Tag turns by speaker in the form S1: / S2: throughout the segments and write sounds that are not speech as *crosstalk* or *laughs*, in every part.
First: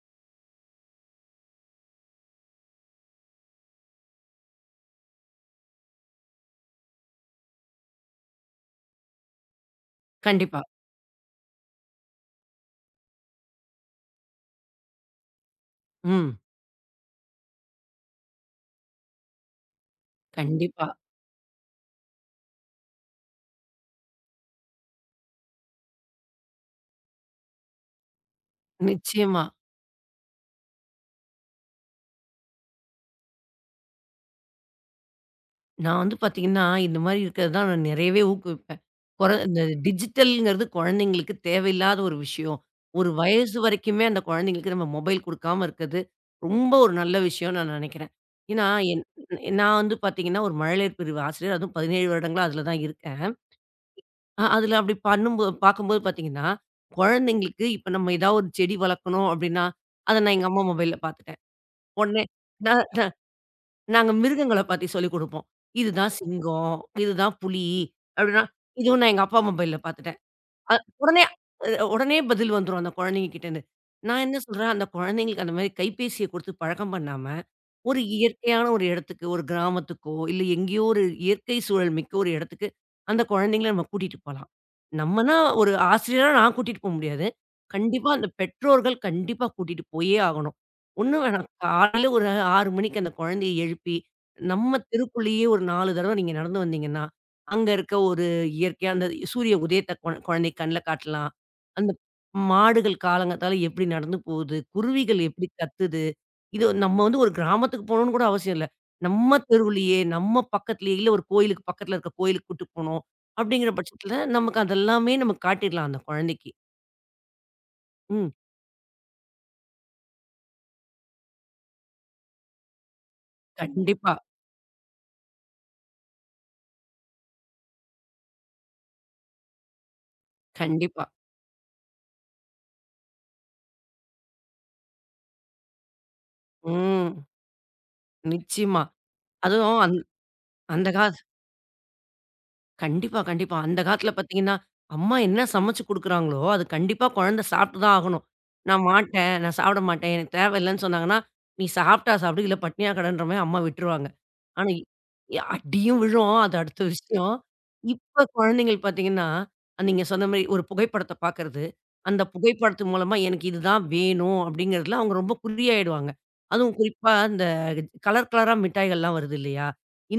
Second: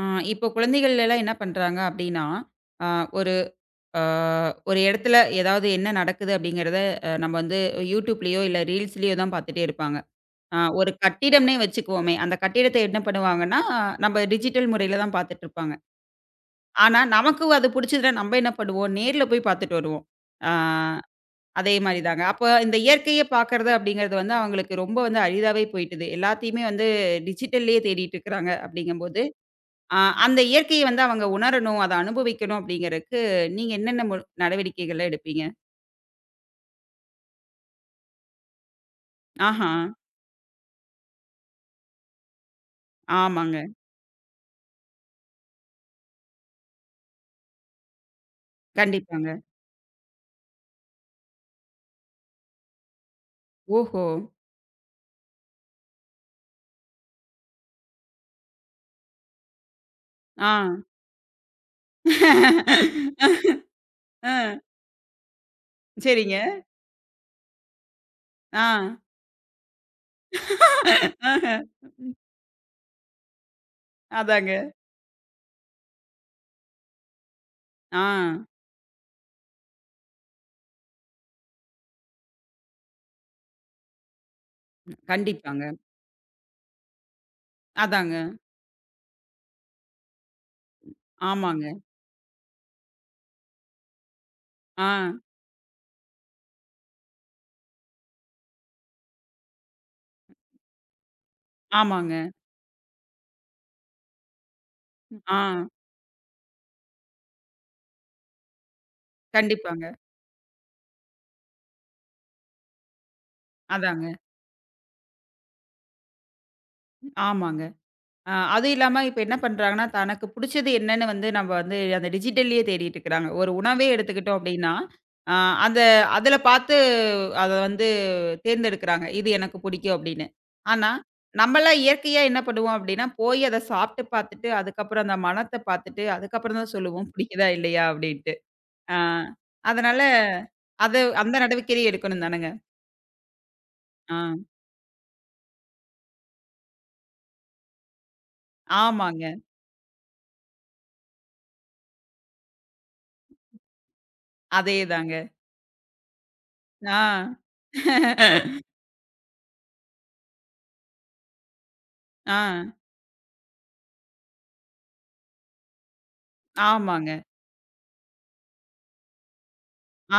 S1: ஆ, இப்போ குழந்தைகள் எல்லாம் என்ன பண்றாங்க அப்படின்னா, அ ஒரு அ ஒரு இடத்துல ஏதாவது என்ன நடக்குது அப்படிங்கிறத நம்ம வந்து YouTubeலயோ இல்ல ரீல்ஸ்லயோ தான் பார்த்துட்டே இருப்பாங்க.
S2: கண்டிப்பா.
S1: ஒரு கட்டிடம்னே வச்சுக்குவோமே, அந்த கட்டிடத்தை என்ன பண்ணுவாங்கன்னா, நம்ம டிஜிட்டல் முறையில தான் பார்த்துட்டு இருப்பாங்க.
S2: ம்.
S1: ஆனா, நமக்கு அது புடிச்சதுன்னா நம்ம என்ன பண்ணுவோம், நேர்ல போய் பார்த்துட்டு வருவோம். ஆ
S2: கண்டிப்பா.
S1: அதே மாரி தாங்க. அப்ப இந்த இயற்கைய பார்க்கறது அப்படிங்கிறது வந்து அவங்களுக்கு ரொம்ப வந்து அரிதாவே போயிட்டுது. எல்லாத்தையுமே வந்து டிஜிட்டல்லயே தேடிட்டு இருக்கிறாங்க அப்படிங்கும்போது
S2: நிச்சயமா.
S1: ஆ அந்த இயற்கைய வந்து அவங்க உணரணும், அத அனுபவிக்கணும் அப்படிங்கிறதுக்கு, நீங்க என்னென்ன நடவடிக்கைகள்லாம் எடுப்பீங்க?
S2: நான் வந்து பார்த்தீங்கன்னா, இந்த மாரி இருக்கிறது தான் நான் நிறையவே ஊக்குவிப்பேன். கொற இந்த
S1: ஆஹா!
S2: டிஜிட்டல்ங்கிறது குழந்தைங்களுக்கு தேவையில்லாத ஒரு விஷயம். ஒரு வயசு
S1: ஆமாங்க.
S2: வரைக்குமே அந்த குழந்தைங்களுக்கு நம்ம மொபைல் குடுக்காம இருக்கிறது, ரொம்ப ஒரு நல்ல விஷயம்னு நான் நினைக்கிறேன். ஏன்னா, என்
S1: கண்டிப்பாங்க.
S2: நான் வந்து பார்த்தீங்கன்னா, ஒரு மழலையர் பிரிவு ஆசிரியர். அதுவும் 17 வருடங்களா அதில தான் இருக்கேன்.
S1: ஓஹோ!
S2: அதில அப்படி பண்ணும்போ பார்க்கும்போது பார்த்தீங்கன்னா, குழந்தைங்களுக்கு இப்ப நம்ம ஏதாவது ஒரு செடி வளர்க்கணும் அப்படின்னா, அத நான்
S1: ஆ.
S2: எங்க அம்மா மொபைல்ல பார்த்துட்டேன். உடனே நான் நாங்க
S1: ஆ.
S2: மிருகங்கள பத்தி சொல்லிக் குடுப்போம். இதுதான்
S1: சரிங்க.
S2: சிங்கம், இதுதான் புலி அப்டின்னா,
S1: ஆ.
S2: இதுவும் நான் எங்க அப்பா மொபைல்ல பாத்துட்டேன். அ உடனே
S1: ஆஹ.
S2: அ
S1: ம்.
S2: உடனே பதில் வந்துரும் அந்த குழந்தைங்க கிட்டேருந்து. நான் என்ன
S1: அதாங்க.
S2: சொல்றேன், அந்த குழந்தைங்களுக்கு அந்த மாரி கைபேசிய குடுத்து பழக்கம் பண்ணாம
S1: ஆ.
S2: ஒரு இயற்கையான ஒரு இடத்துக்கு, ஒரு கிராமத்துக்கோ, இல்ல எங்கேயோ ஒரு இயற்கை சூழல் மிக்க ஒரு இடத்துக்கு, அந்த குழந்தைங்கள நம்ம கூட்டிட்டு போலாம். நம்மனா
S1: கண்டிப்பாங்க.
S2: ஒரு ஆசிரியரா நான் கூட்டிட்டு போ முடியாது. கண்டிப்பா
S1: அதாங்க.
S2: அந்த பெற்றோர்கள் கண்டிப்பா கூட்டிட்டு போயே ஆகணும். ஒண்ணும் வேணாம்.
S1: ஆமாங்க.
S2: காலையில ஒரு 6 மணிக்கு அந்த குழந்தைய எழுப்பி, நம்ம
S1: ஆ.
S2: தெருக்குள்ளேயே ஒரு 4 தடவ நீங்க நடந்து வந்தீங்கன்னா, அங்க இருக்க ஒரு இயற்கையா அந்த சூரிய உதயத்த குழந்தை கண்ல காட்டலாம். அந்த
S1: ஆமாங்க.
S2: மாடுகள் காலங்காத்தால எப்படி நடந்து போகுது, குருவிகள் எப்படி
S1: ஆ.
S2: கத்துது. இது நம்ம வந்து ஒரு கிராமத்துக்கு போணும்னு கூட அவசியம் இல்ல. நம்ம
S1: கண்டிப்பாங்க.
S2: தெருவுலயே, நம்ம பக்கத்திலேயே, இல்ல ஒரு கோயிலுக்கு பக்கத்துல இருக்க கோயிலுக்கு கூட்டு போணும். அப்படிங்கிற
S1: அதாங்க.
S2: பட்சத்துல நமக்கு அதெல்லாமே நம்ம காட்டிடலாம் அந்த குழந்தைக்கு.
S1: ஆமாங்க.
S2: ம்.
S1: அது இல்லாம இப்ப என்ன பண்றாங்கன்னா, தனக்கு புடிச்சது என்னன்னு வந்து நம்ம வந்து அந்த டிஜிட்டல்லயே தேடிட்டு இருக்கிறாங்க. ஒரு உணவே
S2: கண்டிப்பா,
S1: எடுத்துக்கிட்டோம் அப்டின்னா, அ அந்த அதுல பார்த்து அத வந்து தேர்ந்தெடுக்கிறாங்க. இது எனக்கு புடிக்கும் அப்டின்னு. ஆனா,
S2: கண்டிப்பா.
S1: நம்மலாம் இயற்கையா என்ன பண்ணுவோம் அப்டின்னா, போய் அத சாப்ட்டு பார்த்துட்டு, அதுக்கப்புறம் அந்த மணத்த பார்த்துட்டு, அதுக்கப்புறம் தான் சொல்லுவோம்
S2: ம்.
S1: பிடிக்குதா இல்லையா அப்டின்ட்டு.
S2: நிச்சயமா.
S1: ஆ
S2: அதுவும் அந்
S1: அதனால
S2: அந்த
S1: அது அந்த நடவடிக்கையே எடுக்கணும் தானங்க.
S2: கண்டிப்பா, கண்டிப்பா. அந்த காலத்துல
S1: ஆ
S2: பாத்தீங்கன்னா, அம்மா என்ன சமைச்சு குடுக்குறாங்களோ, அது கண்டிப்பா குழந்தை சாப்பிட்டு தான் ஆகணும். நான்
S1: ஆமாங்க.
S2: மாட்டேன், நான் சாப்பிட மாட்டேன், எனக்கு தேவையில்லன்னு சொன்னாங்கன்னா, நீ சாப்பிட்டா சாப்பிடு, இல்ல பட்னியா கெடன்ற மாரி அம்மா விட்டுருவாங்க. ஆனா,
S1: அதேதாங்க.
S2: அடியும் விழும். அது அடுத்த
S1: ஆ.
S2: விஷயம்.
S1: ஆ
S2: இப்ப
S1: *laughs*
S2: குழந்தைகள் பாத்தீங்கன்னா, நீங்க சொன்ன மாரி ஒரு புகைப்படத்த பாக்குறது, அந்த புகைப்படத்து மூலமா எனக்கு இதுதான் வேணும் அப்படிங்கிறதுல அவங்க ரொம்ப குறியாயிடுவாங்க. அதுவும் குறிப்பா
S1: ஆமாங்க.
S2: இந்த கலர் கலரா மிட்டாய்கள்லாம் வருது இல்லையா?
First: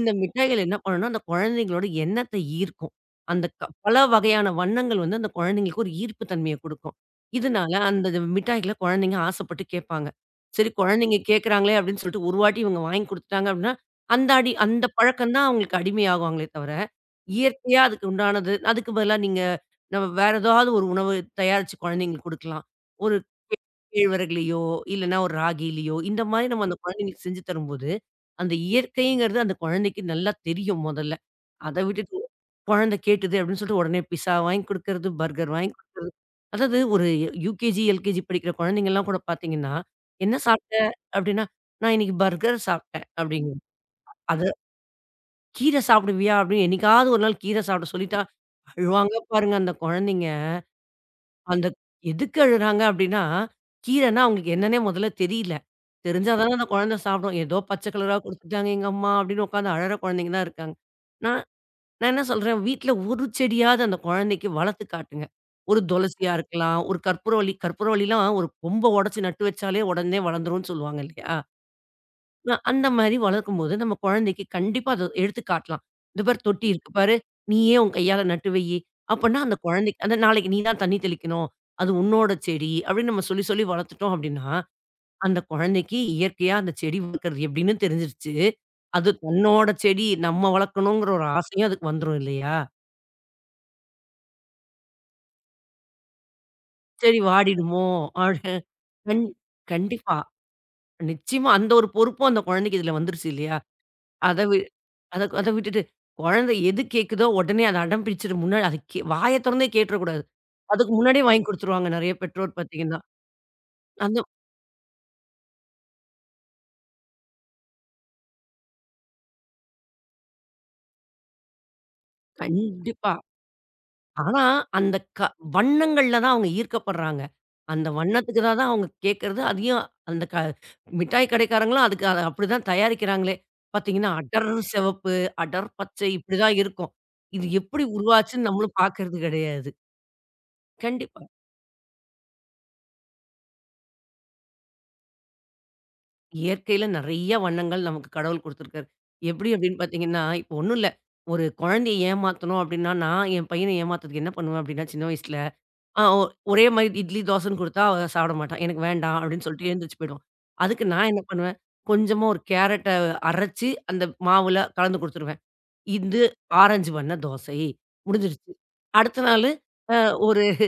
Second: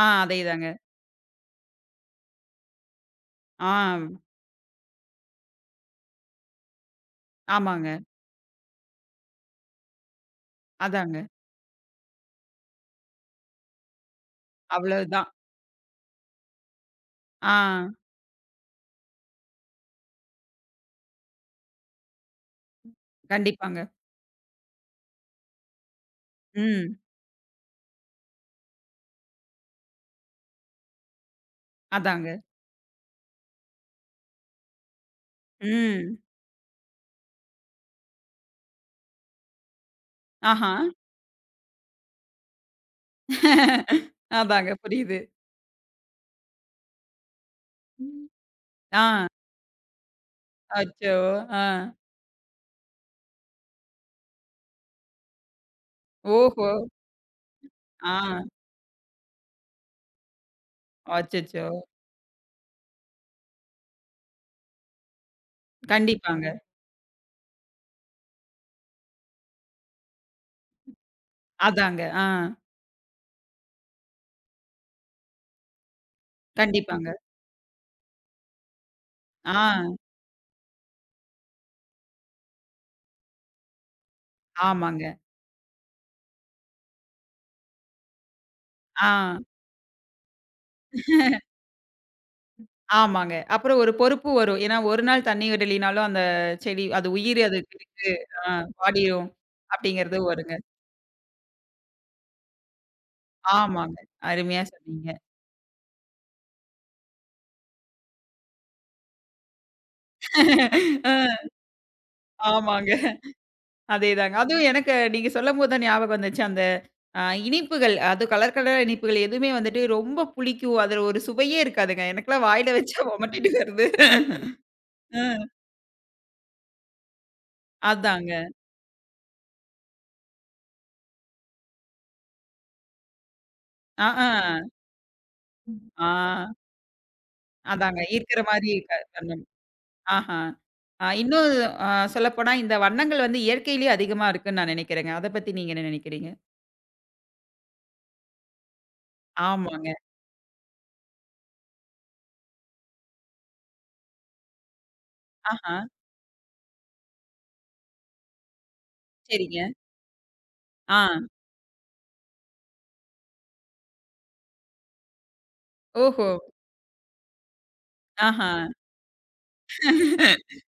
S1: ஆ
S2: மிட்டாய்கள்
S1: அதேதாங்க.
S2: என்ன பண்ணும்னா, அந்த குழந்தைங்களோட எண்ணத்த ஈர்க்கும். அந்த க
S1: ஆ
S2: பல வகையான வண்ணங்கள் வந்து அந்த குழந்தைங்களுக்கு ஒரு ஈர்ப்பு தன்மைய குடுக்கும். இதனால
S1: ஆமாங்க.
S2: அந்த இது மிட்டாய்கள குழந்தைங்க ஆசைப்பட்டு கேட்பாங்க. சரி குழந்தைங்க
S1: அதாங்க.
S2: கேட்கறாங்களே அப்படின்னு சொல்லிட்டு ஒரு வாட்டி இவங்க வாங்கி குடுத்துட்டாங்க அப்படின்னா, அந்த
S1: அவ்வளவுதான்.
S2: பழக்கம் தான் அவங்களுக்கு அடிமையாகுவாங்களே தவிர,
S1: ஆ
S2: இயற்கையா அதுக்கு உண்டானது அதுக்கு பதிலா நீங்க நம்ம வேற ஏதாவது ஒரு உணவு தயாரிச்சு குழந்தைங்களுக்கு குடுக்கலாம். ஒரு
S1: கண்டிப்பாங்க.
S2: கேழ்வரகுலயோ, இல்லன்னா ஒரு ராகிலயோ, இந்த மாரி நம்ம அந்த
S1: ம்.
S2: குழந்தைங்களுக்கு செஞ்சு தரும்போது, அந்த இயற்கைங்கிறது அந்த குழந்தைக்கு நல்லா தெரியும் மொதல்ல. அத விட்டுட்டு
S1: அதாங்க.
S2: குழந்தை கேட்டுது அப்படின்னு சொல்லிட்டு உடனே பிஸ்ஸா வாங்கி குடுக்கறது, பர்கர் வாங்கி கொடு-
S1: ம்.
S2: அதாவது ஒரு யுகேஜி, எல்கேஜி படிக்கிற குழந்தைங்கலாம் கூட பார்த்தீங்கன்னா, "என்ன
S1: ஆஹா.
S2: சாப்பிட்ட?" அப்படின்னா, "நான் இன்னைக்கு பர்கர் சாப்பிட்டேன்" அப்படிங்கும். அத
S1: அதாங்க புரியுது.
S2: "கீரை சாப்பிடுவியா?" அப்படின்னு என்னைக்காவது ஒரு நாள் கீரை சாப்பிட
S1: ம்.
S2: சொல்லிட்டா,
S1: ஆ.
S2: அழுவாங்க பாருங்க அந்த குழந்தைங்க.
S1: அச்சோ! ஆ.
S2: அந்த எதுக்கு அழுறாங்க அப்படின்னா, கீரைன்னா அவங்களுக்கு என்னன்னே முதல்ல தெரியல. தெரிஞ்சா தானே
S1: ஓஹோ!
S2: அந்த குழந்தை சாப்பிடும். ஏதோ பச்சை கலரா
S1: ஆ.
S2: குடுத்துட்டாங்க எங்க அம்மா அப்படின்னு உட்காந்து அழற குழந்தைங்க தான் இருக்காங்க. நான்
S1: அச்சச்சோ!
S2: நான் என்ன சொல்றேன், வீட்ல ஒரு செடியாவது அந்த குழந்தைக்கு வளர்த்து காட்டுங்க. ஒரு துளசியா
S1: கண்டிப்பாங்க.
S2: இருக்கலாம், ஒரு கற்பூரவள்ளி கற்பூரவள்ளிலாம் ஒரு கொம்ப உடைச்சு நட்டு வச்சாலே உடனே வளர்ந்துரும்னு சொல்லுவாங்க இல்லையா?
S1: அதாங்க. ஆ.
S2: நான் அந்த மாரி வளர்க்கும்போது, நம்ம குழந்தைக்கு கண்டிப்பா அத எடுத்து காட்டலாம். "இந்த பாரு தொட்டி இருக்கு
S1: கண்டிப்பாங்க.
S2: பாரு, நீயே உன் கையால நட்டு வையி." அப்பன்னா
S1: ஆ.
S2: அந்த குழந்தைக்கு அந்த நாளைக்கு நீ தான் தண்ணி தெளிக்கணும். அது உன்னோட செடி அப்படின்னு நம்ம சொல்லி சொல்லி வளர்த்துட்டோம் அப்படின்னா,
S1: ஆமாங்க.
S2: அந்த குழந்தைக்கு இயற்கையா அந்த செடி வளர்க்கறது எப்படின்னு தெரிஞ்சிருச்சு. அது
S1: ஆ.
S2: தன்னோட செடி நம்ம வளர்க்கணுங்கிற ஒரு ஆசையும் அதுக்கு வந்துரும் இல்லையா?
S1: ஆமாங்க. அப்புறம் ஒரு பொறுப்பு வரும். ஏன்னா, ஒரு நாள் தண்ணி விடலினாலும் அந்த செடி அது
S2: "சரி
S1: உயிர் அதுக்கு
S2: வாடிடுமோ"
S1: இருக்கு. ஆ
S2: அப்படி கண்
S1: வாடிரும். அப்படிங்கிறது
S2: கண்டிப்பா.
S1: வருங்க.
S2: நிச்சயமா அந்த ஒரு பொறுப்பும் அந்த குழந்தைக்கு இதுல வந்துருச்சு இல்லையா?
S1: ஆமாங்க.
S2: அத வி
S1: அருமையா சொன்னீங்க.
S2: அத அத விட்டுட்டு, குழந்தை எது கேட்குதோ உடனே அத அடம் பிடிச்சுட்டு முன்னாடி அது வாய தொறந்தே கேட்டுறக்கூடாது. அதுக்கு முன்னாடியே வாங்கி
S1: அ
S2: குடுத்துருவாங்க நெறைய பெற்றோர்
S1: ஆமாங்க.
S2: பார்த்தீங்கன்னா. அந்த
S1: அதேதாங்க. அதுவும் எனக்கு நீங்க சொல்லம்போது தான் ஞாபகம் வந்துச்சு. அந்த அ இனிப்புகள் அது கலர் கலரா இனிப்புகள் எதுவுமே வந்துட்டு ரொம்ப புளிக்கும். அதுல ஒரு சுவையே இருக்காதுங்க. எனக்கெல்லாம் வாயில வச்சா
S2: கண்டிப்பா.
S1: ஒமட்டிட்டு வருது.
S2: ஆனா, அந்த க
S1: ம்.
S2: வண்ணங்கள்ல தான் அவங்க ஈர்க்கப்படுறாங்க. அந்த வண்ணத்துக்கு
S1: அதாங்க.
S2: தான் தான் அவங்க கேட்கறது. அதையும் அந்த க மிட்டாய் கடைக்காரங்களும் அதுக்கு அத அப்படிதான் தயாரிக்கிறாங்களே! பார்த்தீங்கன்னா,
S1: ஆஹா.
S2: அடர் சிவப்பு, அடர்
S1: ஆ
S2: பச்சை இப்படிதான் இருக்கும். இது எப்படி
S1: அதாங்க. இருக்கிற
S2: உருவாச்சுன்னு
S1: மாரி
S2: நம்மளும்
S1: இருக்காது. *unintelligible*
S2: பார்க்கறது
S1: பண்ணணும்.
S2: கிடையாது.
S1: ஆஹா. அ
S2: கண்டிப்பா.
S1: இன்னும் அ சொல்லப்போனா இந்த வண்ணங்கள் வந்து இயற்கையிலேயே அதிகமா இருக்குன்னு நான் நினைக்கிறேங்க. அத பத்தி நீங்க என்ன நினைக்கிறீங்க?
S2: இயற்கையில நெறைய வண்ணங்கள் நமக்கு கடவுள் குடுத்துருக்காரு. எப்படி அப்படின்னு
S1: ஆமாங்க.
S2: பார்த்தீங்கன்னா, இப்போ ஒண்ணும் இல்ல. ஒரு குழந்தைய ஏமாத்தணும் அப்படின்னா, நான் என் பையன ஏமாத்துறதுக்கு என்ன பண்ணுவேன் அப்படின்னா, சின்ன வயசுல,
S1: ஆஹா.
S2: ஆ ஒ ஒரே மாரி இட்லி, தோசைன்னு குடுத்தா அவ சாப்பிட மாட்டான். எனக்கு வேண்டாம் அப்படின்னு
S1: சரிங்க.
S2: சொல்லிட்டு எழுந்திரிச்சு போயிடுவான். அதுக்கு
S1: ஆ.
S2: நான் என்ன பண்ணுவேன், கொஞ்சமா ஒரு கேரட்ட அரைச்சு அந்த மாவுல கலந்து குடுத்துருவேன். இது
S1: ஓஹோ!
S2: ஆரஞ்சு வண்ண தோசை
S1: ஆஹா.
S2: முடிஞ்சிருச்சு. அடுத்த நாளு அ ஒரு
S1: *laughs*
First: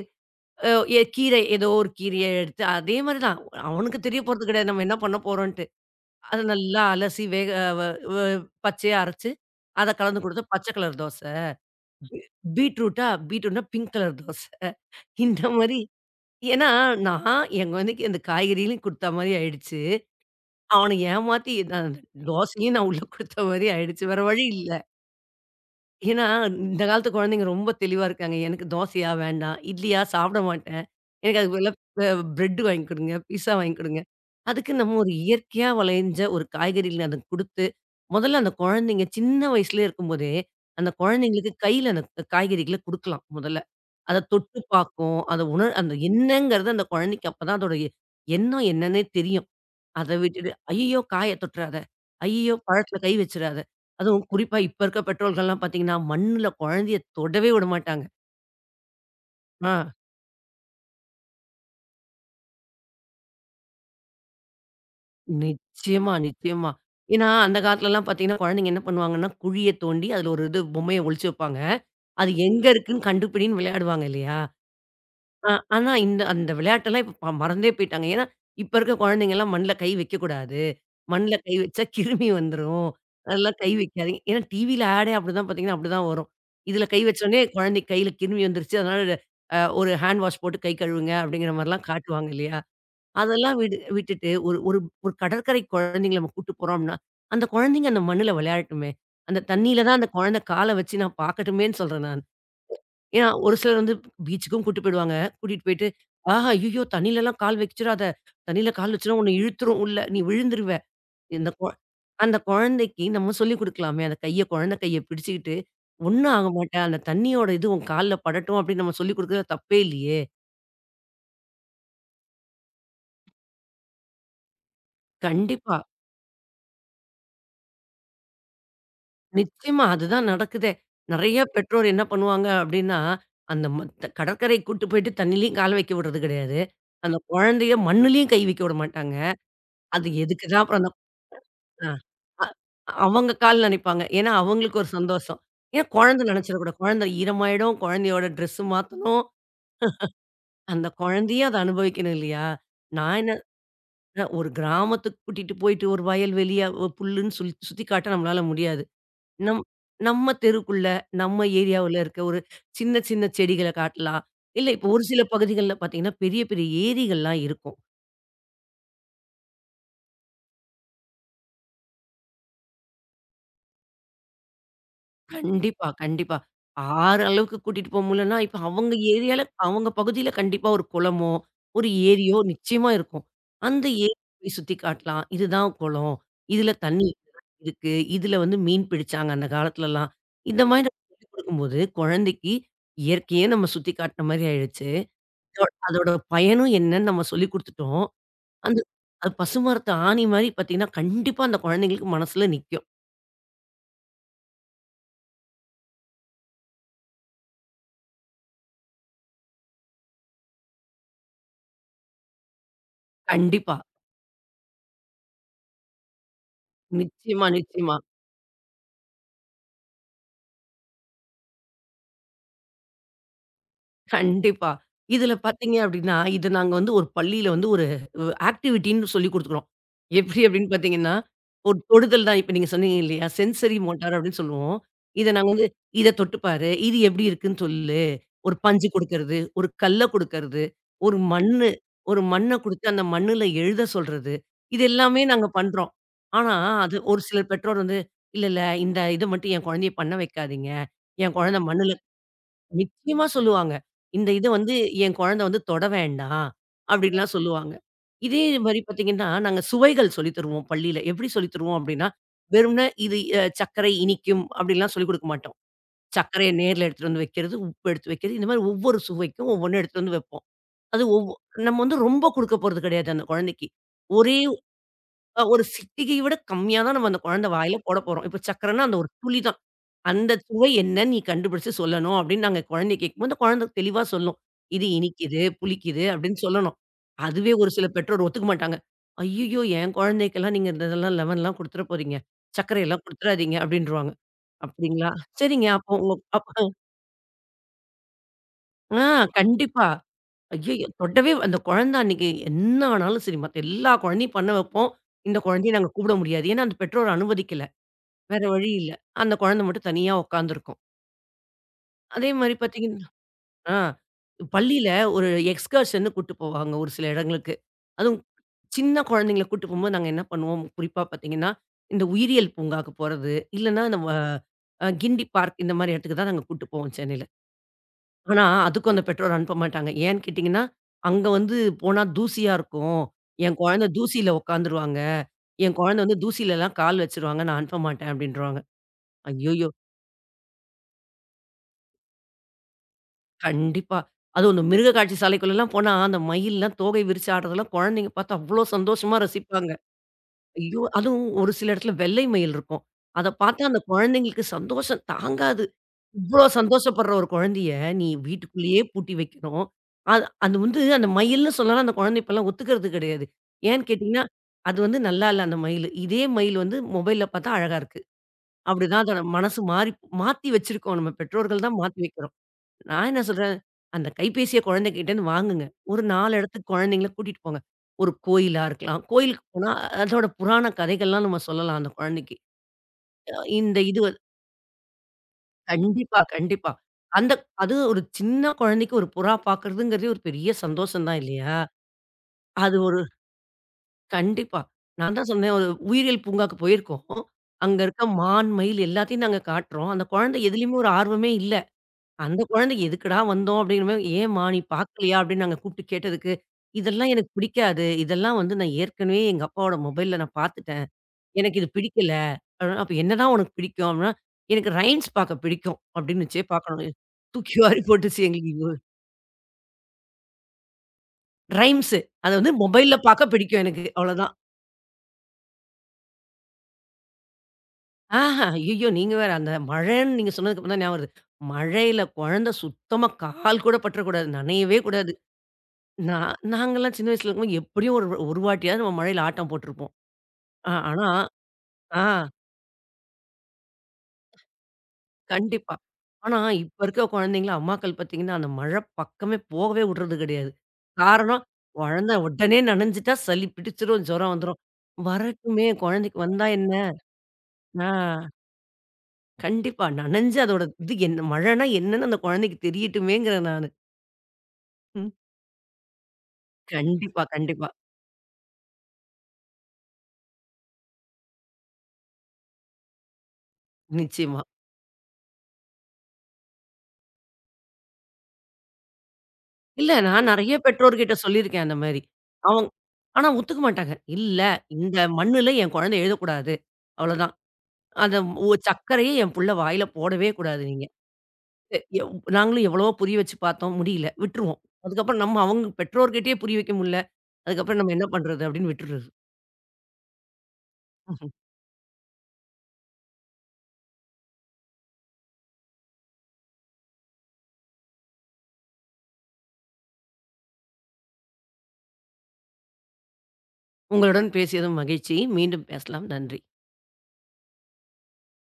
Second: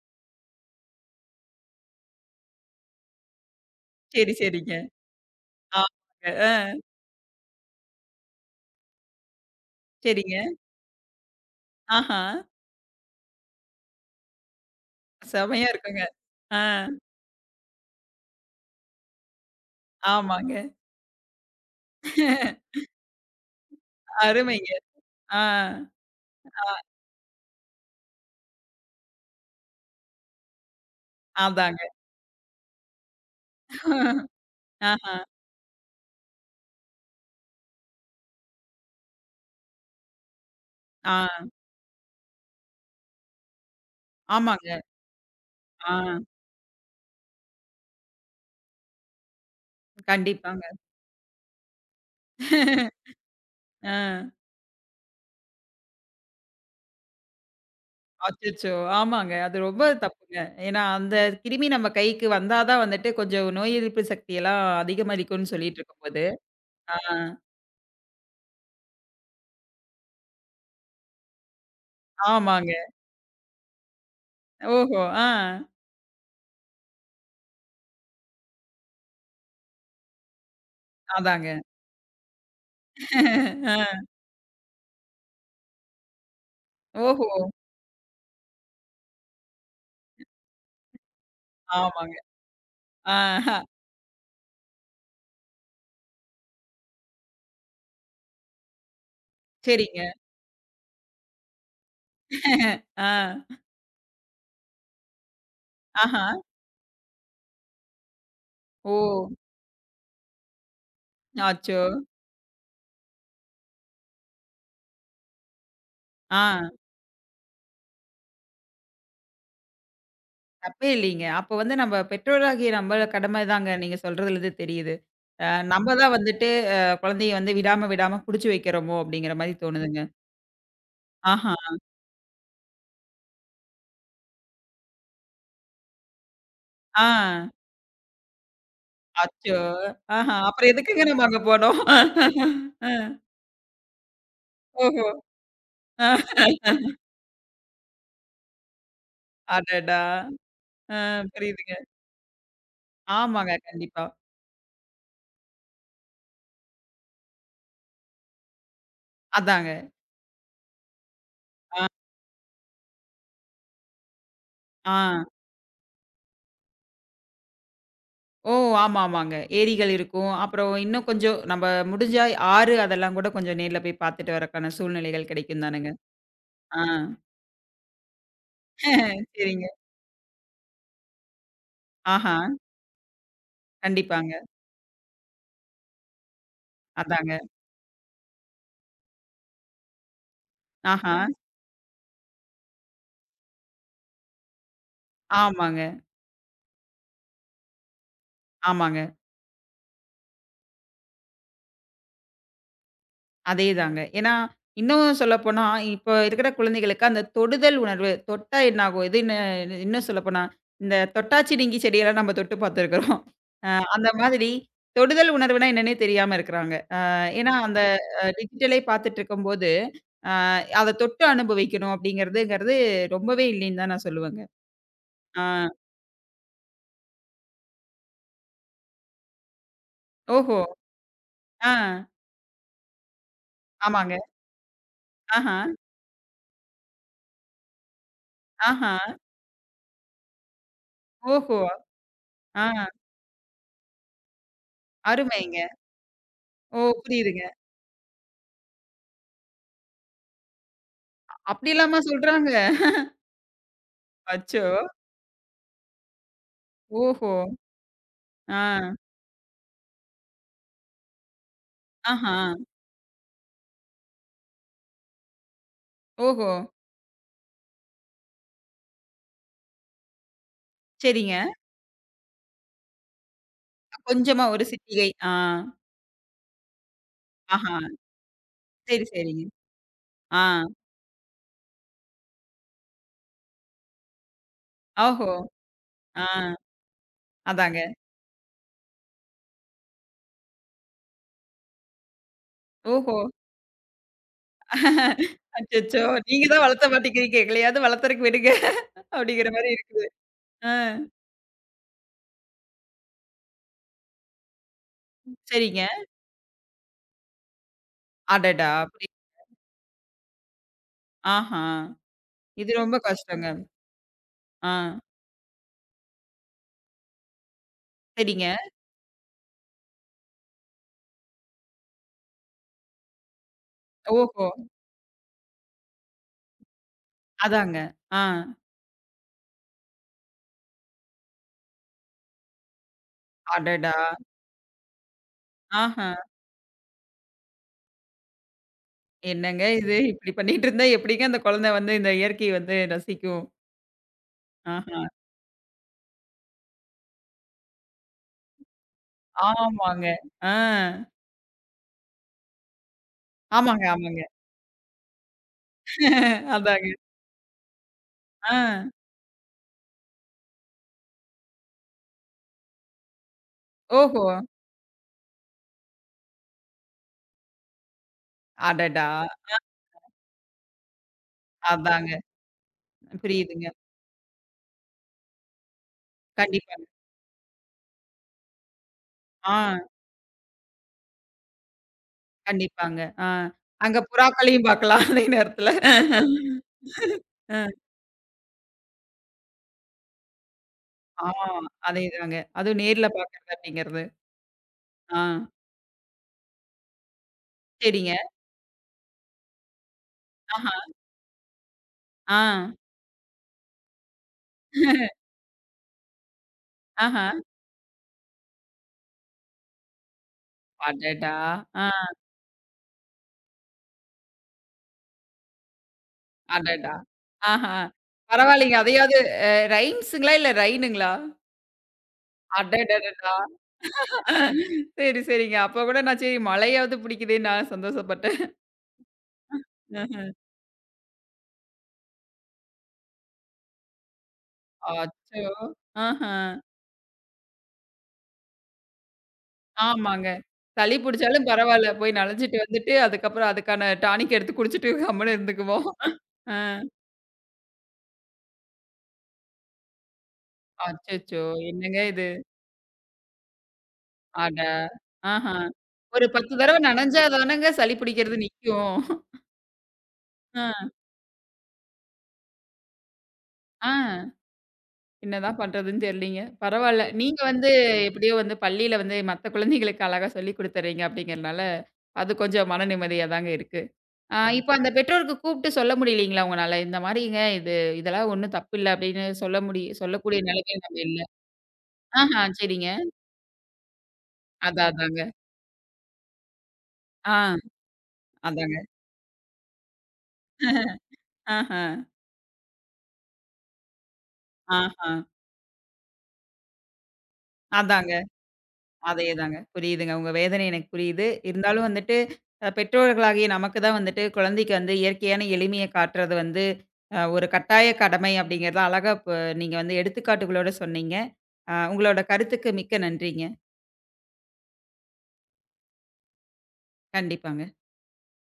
S2: அ எ கீரை ஏதோ ஒரு கீரைய எடுத்து அதே மாரி தான். அவனுக்கு தெரிய
S1: சரி,
S2: போறது கிடையாது
S1: சரிங்க.
S2: நம்ம என்ன பண்ண போறோம்ன்ட்டு.
S1: ஆமாங்க.
S2: அத
S1: அ.
S2: நல்லா அலசி வேக வ வ பச்சையா அரைச்சு, அத கலந்து ம்.
S1: சரிங்க.
S2: குடுத்து பச்ச கலர் தோச. பீ
S1: ஆஹா!
S2: பீட்ரூட்டா? பீட்ரூட்னா பிங்க் கலர் தோச. இந்த
S1: செமையா
S2: மாரி
S1: இருக்குங்க. ஆ,
S2: ஏன்னா, நான் என் குழந்தைக்கு அந்த காய்கறிகளையும் குடுத்த மாரி ஆயிடுச்சு.
S1: ஆமாங்க.
S2: அவன ஏமாத்தி நான் தோசையும் நான் உள்ள குடுத்த மாரி ஆயிடுச்சு. வேற வழி
S1: அருமைங்க.
S2: இல்ல.
S1: ஆ,
S2: ஏன்னா, இந்த காலத்து குழந்தைங்க ரொம்ப தெளிவா இருக்காங்க. எனக்கு தோசையா வேண்டாம், இட்லியா சாப்பிட மாட்டேன். எனக்கு அதுக்கு பதிலா
S1: அதாங்க.
S2: அ பிரெட் வாங்கி குடுங்க, பீஸா வாங்கி குடுங்க. அதுக்கு நம்ம ஒரு
S1: ஆஹா.
S2: இயற்கையா விளைஞ்ச ஒரு காய்கறிகள அத குடுத்து, முதல்ல அந்த குழந்தைங்க சின்ன வயசுலயே இருக்கும்போதே, அந்த
S1: ஆ,
S2: குழந்தைங்களுக்கு கையில அந்த காய்கறிகள குடுக்கலாம் முதல்ல. அத தொட்டு
S1: ஆமாங்க.
S2: பாக்கும். அத உணர்
S1: ஆ,
S2: அந்த என்னங்கிறது அந்த குழந்தைக்கு அப்பதான் அதோட எண்ணம் என்னன்னே தெரியும். அத விட்டுட்டு,
S1: கண்டிப்பாங்க.
S2: "ஐயய்யோ! காய தொட்டுறாத. ஐயய்யோ! பழத்தில கை வச்சுறாத."
S1: ஆ,
S2: அதுவும் குறிப்பா இப்ப இருக்க பெற்றோர்கள்லாம் பார்த்தீங்கன்னா, மண்ணுல குழந்தைய தொடவே விடமாட்டாங்க.
S1: அச்சச்சோ! ஆமாங்க. அது
S2: ஆ.
S1: ரொம்ப தப்புங்க. ஏன்னா, அந்த கிருமி நம்ம கைக்கு வந்தா தான் வந்துட்டு கொஞ்சம் நோய் எதிர்ப்பு சக்தியெல்லாம் அதிகமதிக்கும்னு சொல்லிட்டு
S2: நிச்சயமா,
S1: இருக்கும்போது,
S2: நிச்சயமா.
S1: ஆ,
S2: ஏன்னா, அந்த காலத்துலலாம் பார்த்தீங்கன்னா, குழந்தைங்க என்ன பண்ணுவாங்கன்னா, குழிய தோண்டி, அதுல ஒரு இது பொம்மைய ஒளிச்சு வைப்பாங்க. அது எங்க
S1: ஆமாங்க.
S2: இருக்குன்னு கண்டுபிடின்னு விளையாடுவாங்க இல்லையா?
S1: ஓஹோ! ஆ,
S2: ஆனா அந்த விளையாட்டெல்லாம் இப்ப மறந்தே போயிட்டாங்க. ஏன்னா, இப்ப இருக்க குழந்தைங்கலாம் மண்ல கை வைக்கக்கூடாது. மண்ல கை
S1: அதாங்க.
S2: வச்சா கிருமி வந்துரும். அதெல்லாம் கை
S1: ஆ,
S2: வைக்காதீங்க. ஏன்னா டிவில ஆடே அப்படிதான் பார்த்தீங்கன்னா, அப்படிதான் வரும். இதுல கை
S1: ஓஹோ!
S2: வச்சோனே குழந்தைக்கு கையில கிருமி வந்துருச்சு. அதனால ஒரு ஹேண்ட் வாஷ் போட்டு கை கழுவுங்க அப்படிங்கிற மாரிலாம்
S1: ஆமாங்க.
S2: காட்டுவாங்க இல்லையா?
S1: ஆஹா.
S2: அதெல்லாம் விட்டுட்டு ஒரு ஒரு ஒரு கடற்கரை குழந்தைங்கள நம்ம கூட்டு போறோம்னா, அந்த குழந்தைங்க அந்த மண்ணுல விளையாடட்டுமே. அந்த தண்ணீல தான்
S1: சரிங்க.
S2: அந்த குழந்தை கால வச்சு நான் பார்க்கட்டுமேன்னு சொல்றேன் நானு. ஏன்னா,
S1: ஆ,
S2: ஒரு சிலர் வந்து பீச்சுக்கும் கூட்டிட்டு போயிடுவாங்க. கூட்டிட்டு போயிட்டு,
S1: ஆஹா.
S2: "ஆஹா! ஐய்யயோ! தண்ணீலலாம் கால் வச்சிராத. தண்ணீல கால்
S1: ஓ!
S2: வச்சனா உன்ன இழுத்துரும் உள்ள. நீ விழுந்துருவ." இந்த கொ
S1: அச்சோ!
S2: அந்த குழந்தைக்கு நம்ம சொல்லிக் குடுக்கலாமே! அந்த கைய குழந்தை கைய பிடிச்சுக்கிட்டு, "ஒண்ணும்
S1: ஆ
S2: ஆக மாட்டா. அந்த தண்ணியோட இது உன் கால்ல படட்டும்." அப்படின்னு நம்ம சொல்லிக் குடுக்குறது தப்பே இல்லையே!
S1: தப்பே இல்லீங்க. அப்ப வந்து நம்ம பெற்றோராகிய நம்ம கடமை தாங்க. நீங்க சொல்றதுலருந்து தெரியுது. அ
S2: கண்டிப்பா.
S1: நம்ம தான் வந்துட்டு அ குழந்தைய வந்து விடாம, விடாம புடிச்சு வைக்கிறோமோ! அப்படிங்கிற மாரி
S2: நிச்சயமா.
S1: தோணுதுங்க.
S2: அதுதான் நடக்குதே. நெறைய
S1: ஆஹா!
S2: பெற்றோர் என்ன பண்ணுவாங்க அப்படின்னா, அந்த ம த கடற்கரைக்கு கூட்டு போயிட்டு தண்ணிலயும் கால் வைக்க விடுறது கிடையாது. அந்த
S1: ஆ.
S2: குழந்தைய மண்ணுலயும் கை வைக்க விட மாட்டாங்க.
S1: அச்சோ!
S2: அது
S1: ஆஹா!
S2: எதுக்கு தான்
S1: அப்புறம்
S2: அப்புறம்
S1: எதுக்குங்க நம்ம அங்க போனோம்?
S2: ஆ. அ
S1: அ.
S2: அவங்க கால் நனைப்பாங்க. ஏன்னா, அவங்களுக்கு ஒரு
S1: ஓஹோ!
S2: சந்தோஷம். ஏன்னா
S1: அ.
S2: குழந்தை நெனச்சிடக்கூடாது. குழந்தை ஈரமாயிடும், குழந்தையோட ட்ரெஸ் மாத்தணும்.
S1: அடடா!
S2: அந்த
S1: அ
S2: குழந்தையும் அத
S1: புரியுதுங்க.
S2: அனுபவிக்கணும் இல்லையா? நான் என்ன
S1: ஆமாங்க. கண்டிப்பா.
S2: அ ஒரு கிராமத்துக்கு கூட்டிட்டு போயிட்டு ஒரு வயல் வெளிய ஒ புல்லுன்னு சுல் சுத்தி காட்ட நம்மளால முடியாது. நம்
S1: அதாங்க.
S2: நம்ம தெருக்குள்ள, நம்ம
S1: ஆ,
S2: ஏரியாவுல இருக்க ஒரு சின்ன சின்ன செடிகள காட்டலாம். இல்ல இப்போ
S1: ஆ.
S2: ஒரு சில பகுதிகள்ல பார்த்தீங்கன்னா, பெரிய பெரிய ஏரிகள்லாம் இருக்கும்.
S1: ஓ! ஆமா, ஆமாங்க. ஏரிகள் இருக்கும். அப்புறம் இன்னும் கொஞ்சம் நம்ம முடிஞ்சா ஆறு அதெல்லாம் கூட கொஞ்சம் நேர்ல போய் பார்த்துட்டு வரக்கான சூழ்நிலைகள் கிடைக்கும்
S2: கண்டிப்பா,
S1: தானங்க.
S2: கண்டிப்பா.
S1: ஆ
S2: ஆறு அளவுக்கு கூட்டிட்டு போ முடியலன்னா, இப்ப அவங்க
S1: *laughs*
S2: ஏரியால
S1: சரிங்க.
S2: அவங்க பகுதியில கண்டிப்பா ஒரு குளமோ, ஒரு
S1: ஆஹா.
S2: ஏரியோ நிச்சயமா இருக்கும். அந்த ஏரி
S1: கண்டிப்பாங்க.
S2: போய் சுத்தி காட்டலாம். இதுதான் குளம். இதுல தண்ணி
S1: அதாங்க.
S2: இருக்கு. இதுல வந்து மீன் பிடிச்சாங்க அந்த காலத்துலலாம். இந்த மாதிரி நம்ம
S1: ஆஹா.
S2: சொல்லிக் குடுக்கும்போது, குழந்தைக்கு இயற்கையே நம்ம சுத்தி காட்டுன மாரி ஆயிடுச்சு.
S1: ஆமாங்க,
S2: அதோட பயனும் என்னன்னு நம்ம சொல்லிக் குடுத்துட்டோம். அந்த
S1: ஆமாங்க.
S2: அது பசுமரத்து ஆணி மாரி பார்த்தீங்கன்னா, கண்டிப்பா அந்த குழந்தைங்களுக்கு மனசுல நிக்கும்.
S1: அதேதாங்க. ஏன்னா, இன்னும் சொல்லப்போனா, இப்போ இருக்கிற குழந்தைகளுக்கு அந்த தொடுதல் உணர்வு, தொட்டா என்னாகும்? இது இன்ன இன்னும் சொல்லப்போனா, இந்த தொட்டாச்சினுங்கி செடியெல்லாம் நம்ம தொட்டு பார்த்துருக்குறோம். அ
S2: கண்டிப்பா.
S1: அந்த மாதிரி தொடுதல் உணர்வுனா என்னன்னே தெரியாம இருக்கிறாங்க.
S2: நிச்சயமா,
S1: ஏன்னா அந்த
S2: நிச்சயமா.
S1: டிஜிட்டலே பார்த்துட்டுருக்கும்போது, அ அத தொட்டு அனுபவிக்கணும் அப்படிங்கிறதுங்கிறது ரொம்பவே இல்லைன்னு தான் நான் சொல்லுவேங்க.
S2: கண்டிப்பா. இதுல
S1: ஆ.
S2: பார்த்தீங்க அப்டின்னா, இத நாங்க வந்து ஒரு பள்ளியில வந்து ஒரு அ ஆக்டிவிட்டின்னு சொல்லிக் குடுத்துக்குறோம். எப்டி
S1: ஓஹோ!
S2: அப்டின்னு பார்த்தீங்கன்னா,
S1: ஆ.
S2: ஒரு தொடுதல் தான். இப்ப நீங்க சொன்னீங்க இல்லையா? சென்சரி
S1: ஆமாங்க.
S2: மோட்டார் அப்டின்னு சொல்லுவோம். இத நாங்க
S1: ஆஹா,
S2: வந்து இத தொட்டு பாரு. இது எப்டி இருக்குன்னு சொல்லு. ஒரு பஞ்சு
S1: ஆஹா.
S2: குடுக்கறது, ஒரு கல்ல குடுக்கறது, ஒரு
S1: ஓஹோ!
S2: மண்ணு ஒரு மண்ண
S1: ஆ.
S2: குடுத்து அந்த மண்ணுல எழுத சொல்றது. இது எல்லாமே நாங்க
S1: அருமைங்க.
S2: பண்றோம். ஆனா,
S1: ஓ!
S2: அது ஒரு சில
S1: புரியுதுங்க.
S2: பெற்றோர் வந்து, இல்ல, இந்த இத மட்டும் என் குழந்தைய பண்ண வைக்காதீங்க. என் குழந்தை மண்ணுல
S1: அப்படிலாமா சொல்றாங்க?
S2: நிச்சயமா சொல்லுவாங்க. இந்த இத
S1: அச்சோ!
S2: வந்து என் குழந்தை வந்து தொட வேண்டாம்,
S1: ஓஹோ!
S2: அப்படின்லாம் சொல்லுவாங்க. இதே
S1: ஆ.
S2: மாரி பார்த்தீங்கன்னா, நாங்க சுவைகள் சொல்லித் தருவோம் பள்ளியில. எப்படி சொல்லித் தருவோம் அப்படின்னா,
S1: ஆஹா.
S2: வெறுமனே இது சர்க்கரை இனிக்கும் அப்படின்லாம் சொல்லிக் கொடுக்க மாட்டோம்.
S1: ஓஹோ!
S2: சர்க்கரைய நேர்ல எடுத்துட்டு வந்து வைக்கிறது, உப்பு எடுத்து வைக்கிறது, இந்த மாரி ஒவ்வொரு சுவைக்கும் ஒவ்வொன்னு எடுத்துட்டு வந்து வைப்போம். அது ஒவ்
S1: சரிங்க.
S2: நம்ம வந்து ரொம்ப குடுக்கப் போறது கிடையாது அந்த குழந்தைக்கு. ஒரே
S1: கொஞ்சமா ஒரு சிட்டிகை. ஆ.
S2: அ ஒரு சிட்டிகை விட கம்மியா தான் நம்ம அந்த குழந்தை
S1: ஆஹா.
S2: வாயில போடப் போறோம். இப்ப சர்க்கரைன்னா அந்த
S1: சரி,
S2: ஒரு துளி
S1: சரிங்க.
S2: தான். அந்த
S1: ஆ.
S2: சுவை என்னன்னு நீ கண்டுபிடிச்சு சொல்லணும் அப்படின்னு நாங்க குழந்தைய கேட்கும்போது, அந்த குழந்தை தெளிவா சொல்லும். இது
S1: ஓஹோ!
S2: இனிக்குது, புளிக்குது
S1: ஆ.
S2: அப்படின்னு சொல்லணும். அதுவே ஒரு
S1: அதாங்க.
S2: சில பெற்றோர் ஒத்துக்க மாட்டாங்க. "ஐய்யய்யோ! என் குழந்தைக்கெல்லாம் நீங்க இந்த இதெல்லாம் லெமன்லாம் குடுத்துற போறீங்க. சர்க்கரையெல்லாம்
S1: ஓஹோ!
S2: குடுத்துறாதீங்க" அப்படின்ருவாங்க. அப்படிங்களா? சரிங்க. அப்போ
S1: அச்சச்சோ!
S2: உங்க
S1: நீங்க
S2: அப்
S1: தான் வளர்த்த மாட்டேங்கிறீங்க. எங்களையாவது வளர்த்தறக்கு விடுங்க.
S2: ஆ
S1: அப்படிங்கிற மாரி
S2: கண்டிப்பா.
S1: இருக்குது. ஆ.
S2: ஐய்யய்யோ! தொடவே அந்த குழந்தை அன்னைக்கு என்ன ஆனாலும் சரி, மத்த எல்லா குழந்தையும் பண்ண வைப்போம். இந்த குழந்தைய
S1: சரிங்க.
S2: நாங்க கூப்பிட முடியாது. ஏன்னா, அந்த பெற்றோர் அனுமதிக்கல. வேற
S1: அடடா!
S2: வழி இல்ல.
S1: அப்படி
S2: அந்த குழந்தை மட்டும் தனியா உட்கார்ந்திருக்கும்.
S1: ஆஹா.
S2: அதே மாரி
S1: இது ரொம்ப
S2: பார்த்தீங்கன்னா
S1: கஷ்டங்க.
S2: ஆ.
S1: ஆ.
S2: பள்ளியில ஒரு எக்ஸ்கர்ஷன்னு கூட்டு போவாங்க ஒரு சில இடங்களுக்கு. அதுவும்
S1: சரிங்க.
S2: சின்ன குழந்தைங்கள கூட்டு போம்போது நாங்க என்ன பண்ணுவோம், குறிப்பா பார்த்தீங்கன்னா, இந்த உயிரியல் பூங்காக்கு போறது, இல்லன்னா இந்த வ
S1: ஓஹோ!
S2: அ கிண்டி பார்க் இந்த மாரி இடத்துக்கு தான் நாங்க கூட்டு போவோம் சென்னையில.
S1: அதாங்க. ஆ.
S2: ஆனா, அதுக்கும் அந்த பெற்றோர் அனுப்ப மாட்டாங்க. ஏன்னு கேட்டீங்கன்னா, அங்க வந்து போனா தூசியா இருக்கும். என் குழந்தை
S1: அடடா!
S2: தூசியில உட்காந்துருவாங்க. என் குழந்தை
S1: ஆஹா.
S2: வந்து தூசியிலலாம் கால் வச்சுருவாங்க. நான் அனுப்ப மாட்டேன் அப்டின்ருவாங்க.
S1: என்னங்க
S2: ஐயயோ!
S1: இது? இப்படி பண்ணிட்டு இருந்தா எப்படிங்க அந்த குழந்தை வந்து இந்த இயற்கைய வந்து ரசிக்கும்?
S2: கண்டிப்பா. அதுவும் இந்த மிருக
S1: ஆஹா.
S2: காட்சி சாலைக்குள்ளலாம் போனா, அந்த மயில்லாம் தோகை விரிச்சு ஆடுறதெல்லாம் குழந்தைங்க பார்த்து அவ்ளோ சந்தோஷமா ரசிப்பாங்க.
S1: ஆமாங்க. ஆ.
S2: ஐயோ! அதுவும் ஒரு சில இடத்துல வெள்ளை மயில் இருக்கும். அத பார்த்தா அந்த
S1: ஆமாங்க, ஆமாங்க.
S2: குழந்தைங்களுக்கு சந்தோஷம் தாங்காது. இவ்ளோ
S1: அதாங்க.
S2: சந்தோஷப்படுற ஒரு குழந்தைய நீ
S1: ஆ.
S2: வீட்டுக்குள்ளேயே பூட்டி வைக்கணும். அது அது வந்து அந்த மயில்னு சொன்னாலும் அந்த குழந்தை இப்பலாம் ஒத்துக்கிறது கிடையாது. ஏன்னு கேட்டீங்கன்னா,
S1: ஓஹோ!
S2: அது வந்து நல்லா இல்ல அந்த மயிலு. இதே மயில் வந்து மொபைல்ல பார்த்தா அழகா இருக்கு. அப்படிதான்
S1: அடடா!
S2: அதோட மனசு மாறி மாத்தி வச்சிருக்கோம். நம்ம பெற்றோர்கள் தான் மாத்தி
S1: அதாங்க.
S2: வைக்கிறோம். நான் என்ன சொல்றேன்,
S1: புரியுதுங்க.
S2: அந்த கைபேசிய குழந்தைகிட்டேருந்து வாங்குங்க. ஒரு 4 இடத்துக்கு
S1: கண்டிப்பாங்க.
S2: குழந்தைங்கள கூட்டிட்டு போங்க. ஒரு கோயிலா இருக்கலாம். கோயிலுக்கு
S1: ஆ,
S2: போனா அதோட புராண கதைகள்லாம் நம்ம சொல்லலாம் அந்த குழந்தைக்கு.
S1: கண்டிப்பாங்க. ஆ.
S2: அ இந்த
S1: அங்க
S2: இது வ
S1: புறாக்களையும் பார்க்கலாம் அதே நேரத்துல.
S2: கண்டிப்பா, கண்டிப்பா. அந்த
S1: அ.
S2: அது ஒரு சின்ன குழந்தைக்கு ஒரு புறா பார்க்குறதுங்கிறதே ஒரு பெரிய சந்தோஷம் தான்
S1: ஆ
S2: இல்லையா?
S1: அதேதாங்க.
S2: அது
S1: அதுவும்
S2: ஒரு
S1: நேர்ல பார்க்கறது அப்படிங்கிறது.
S2: கண்டிப்பா. நான்
S1: ஆ.
S2: தான் சொன்னேன் ஒரு உயிரியல் பூங்காக்கு போயிருக்கோம். அங்க இருக்க
S1: சரிங்க.
S2: மான், மயில் எல்லாத்தையும் நாங்க காட்டுறோம். அந்த குழந்தை
S1: ஆஹா.
S2: எதுலயுமே ஒரு ஆர்வமே இல்ல.
S1: ஆ.
S2: அந்த குழந்தைக்கு எதுக்குடா வந்தோம் அப்படிங்கிற மாரி, "ஏம்மா நீ பார்க்கலையா?" அப்படின்னு நாங்க கூப்பிட்டு கேட்டதுக்கு, "இதெல்லாம்
S1: ஆஹா.
S2: எனக்கு பிடிக்காது. இதெல்லாம் வந்து நான் ஏற்கனவே எங்க அப்பாவோட மொபைல்ல நான் பார்த்துட்டேன்.
S1: அடடா!
S2: எனக்கு இது
S1: ஆ.
S2: பிடிக்கல." அப்படின்னா, "அப்ப என்னதான் உனக்கு பிடிக்கும்?" அப்படின்னா, "எனக்கு ரைம்ஸ் பார்க்க பிடிக்கும்." அப்படின்னு வச்சே
S1: அடடா!
S2: பார்க்கணும். தூக்கி
S1: ஆஹா.
S2: வாரி போட்டுச்சு எங்களுக்கு இது.
S1: பரவாயில்லைங்க. அதையாவது அ ரைம்ஸுங்களா? இல்ல ரைனுங்களா?
S2: ரைம்ஸு. அத வந்து மொபைல்ல பார்க்க
S1: அடடடடா!
S2: பிடிக்கும் எனக்கு. அவ்வளோதான்.
S1: சரி, சரிங்க. அப்ப கூட நான் சரி மழையாவது பிடிக்குதேன்னு நான்
S2: ஆஹ!
S1: சந்தோஷப்பட்டேன்.
S2: ஐயய்யோ! நீங்க வேற. அந்த மழைன்னு நீங்க சொன்னதுக்கு அப்புறம் தான் ஞாபகம் வருது. மழையில குழந்தை சுத்தமா கால் கூட பற்றக்கூடாது. நனையவே கூடாது.
S1: அச்சோ! ஆஹா.
S2: நாங்கலாம் சின்ன வயசுல இருக்கும்போது எப்படியும் ஒரு ஒரு வாட்டியாவது நம்ம மழையில ஆட்டம் போட்டுருப்போம்.
S1: ஆமாங்க.
S2: அ
S1: சளி
S2: ஆனா
S1: புடிச்சாலும் பரவால்ல.
S2: ஆ
S1: போய் நனஞ்சுட்டு வந்துட்டு, அதுக்கப்புறம் அதுக்கான டானிக் எடுத்து குடிச்சுட்டு கம்முனு
S2: கண்டிப்பா.
S1: இருந்துக்குவோம்.
S2: ஆனா
S1: ஆ.
S2: இப்ப இருக்க குழந்தைங்கள அம்மாக்கள் பார்த்தீங்கன்னா, அந்த மழை பக்கமே போகவே விடுறது கிடையாது.
S1: அச்சச்சோ!
S2: காரணம்
S1: என்னங்க
S2: குழந்த
S1: இது?
S2: உடனே நனைஞ்சுட்டா சளி பிடிச்சிரும், ஜுரம்
S1: அட!
S2: வந்துரும்.
S1: ஆஹா.
S2: வரட்டுமே குழந்தைக்கு
S1: ஒரு
S2: வந்தா
S1: 10
S2: என்ன?
S1: தடவ நனஞ்சா தானங்க சளி
S2: ஆ
S1: பிடிக்கிறது நிக்கும்.
S2: கண்டிப்பா நனைஞ்சு
S1: ஆ,
S2: அதோட இது என்ன மழைன்னா என்னன்னு அந்த குழந்தைக்கு தெரியட்டுமேங்கிறேன் நானு.
S1: ஆ.
S2: ம்.
S1: என்னதான் பண்றதுன்னு தெரியலீங்க. பரவால்ல.
S2: கண்டிப்பா,
S1: நீங்க வந்து
S2: கண்டிப்பா.
S1: எப்படியோ வந்து பள்ளியில வந்து மத்த குழந்தைகளுக்கு அழகா சொல்லிக் குடுத்துர்றீங்க அப்படிங்கிறனால, அது கொஞ்சம் மன நிம்மதியா தாங்க இருக்கு.
S2: நிச்சயமா.
S1: இப்ப அந்த பெற்றோருக்கு கூப்பிட்டு சொல்ல முடியலைங்களா உங்கனால? இந்த மாரிங்க இது இதெல்லாம் ஒண்ணும் தப்பில்ல அப்படின்னு சொல்ல
S2: இல்ல. நான்
S1: சொல்லக்கூடிய
S2: நெறைய
S1: நிலைமையில நம்ம
S2: பெற்றோர்கிட்ட
S1: இல்ல.
S2: சொல்லியிருக்கேன் அந்த மாரி.
S1: ஆஹா,
S2: அவங்
S1: சரிங்க.
S2: ஆனா ஒத்துக்க மாட்டாங்க. "இல்ல,
S1: அதான்
S2: இந்த
S1: அதாங்க.
S2: மண்ணுல என் குழந்தை எழுதக்கூடாது. அவ்வளதான்.
S1: ஆ
S2: அந்த ஒ
S1: அதாங்க.
S2: சர்க்கரைய என் புள்ள வாயில போடவே கூடாது நீங்க." எ
S1: ஆஹா,
S2: எவ் நாங்களும் எவ்வளவோ புரிய வச்சு பார்த்தோம். முடியல. விட்டுருவோம்.
S1: ஆஹா.
S2: அதுக்கப்புறம் நம்ம அவங்க பெற்றோர்கிட்டயே புரிய வைக்க முடியல. அதுக்கப்புறம் நம்ம என்ன
S1: அதாங்க.
S2: பண்றது? அப்படின்னு விட்டுறது.
S1: அதேதாங்க. புரியுதுங்க. உங்க வேதனை எனக்கு புரியுது.
S2: ம்ஹ்ம்.
S1: இருந்தாலும் வந்துட்டு பெற்றோர்களாகிய நமக்கு தான் வந்துட்டு குழந்தைக்கு வந்து இயற்கையான எளிமைய காட்டுறது வந்து ஒரு கட்டாய கடமை அப்படிங்கிறத அழகா இப்ப நீங்க வந்து எடுத்துக்காட்டுகளோட சொன்னீங்க. உங்களோட கருத்துக்கு மிக்க நன்றிங்க.
S2: உங்களுடன் பேசியதும் மகிழ்ச்சி. மீண்டும் பேசலாம். நன்றி.
S1: கண்டிப்பாங்க.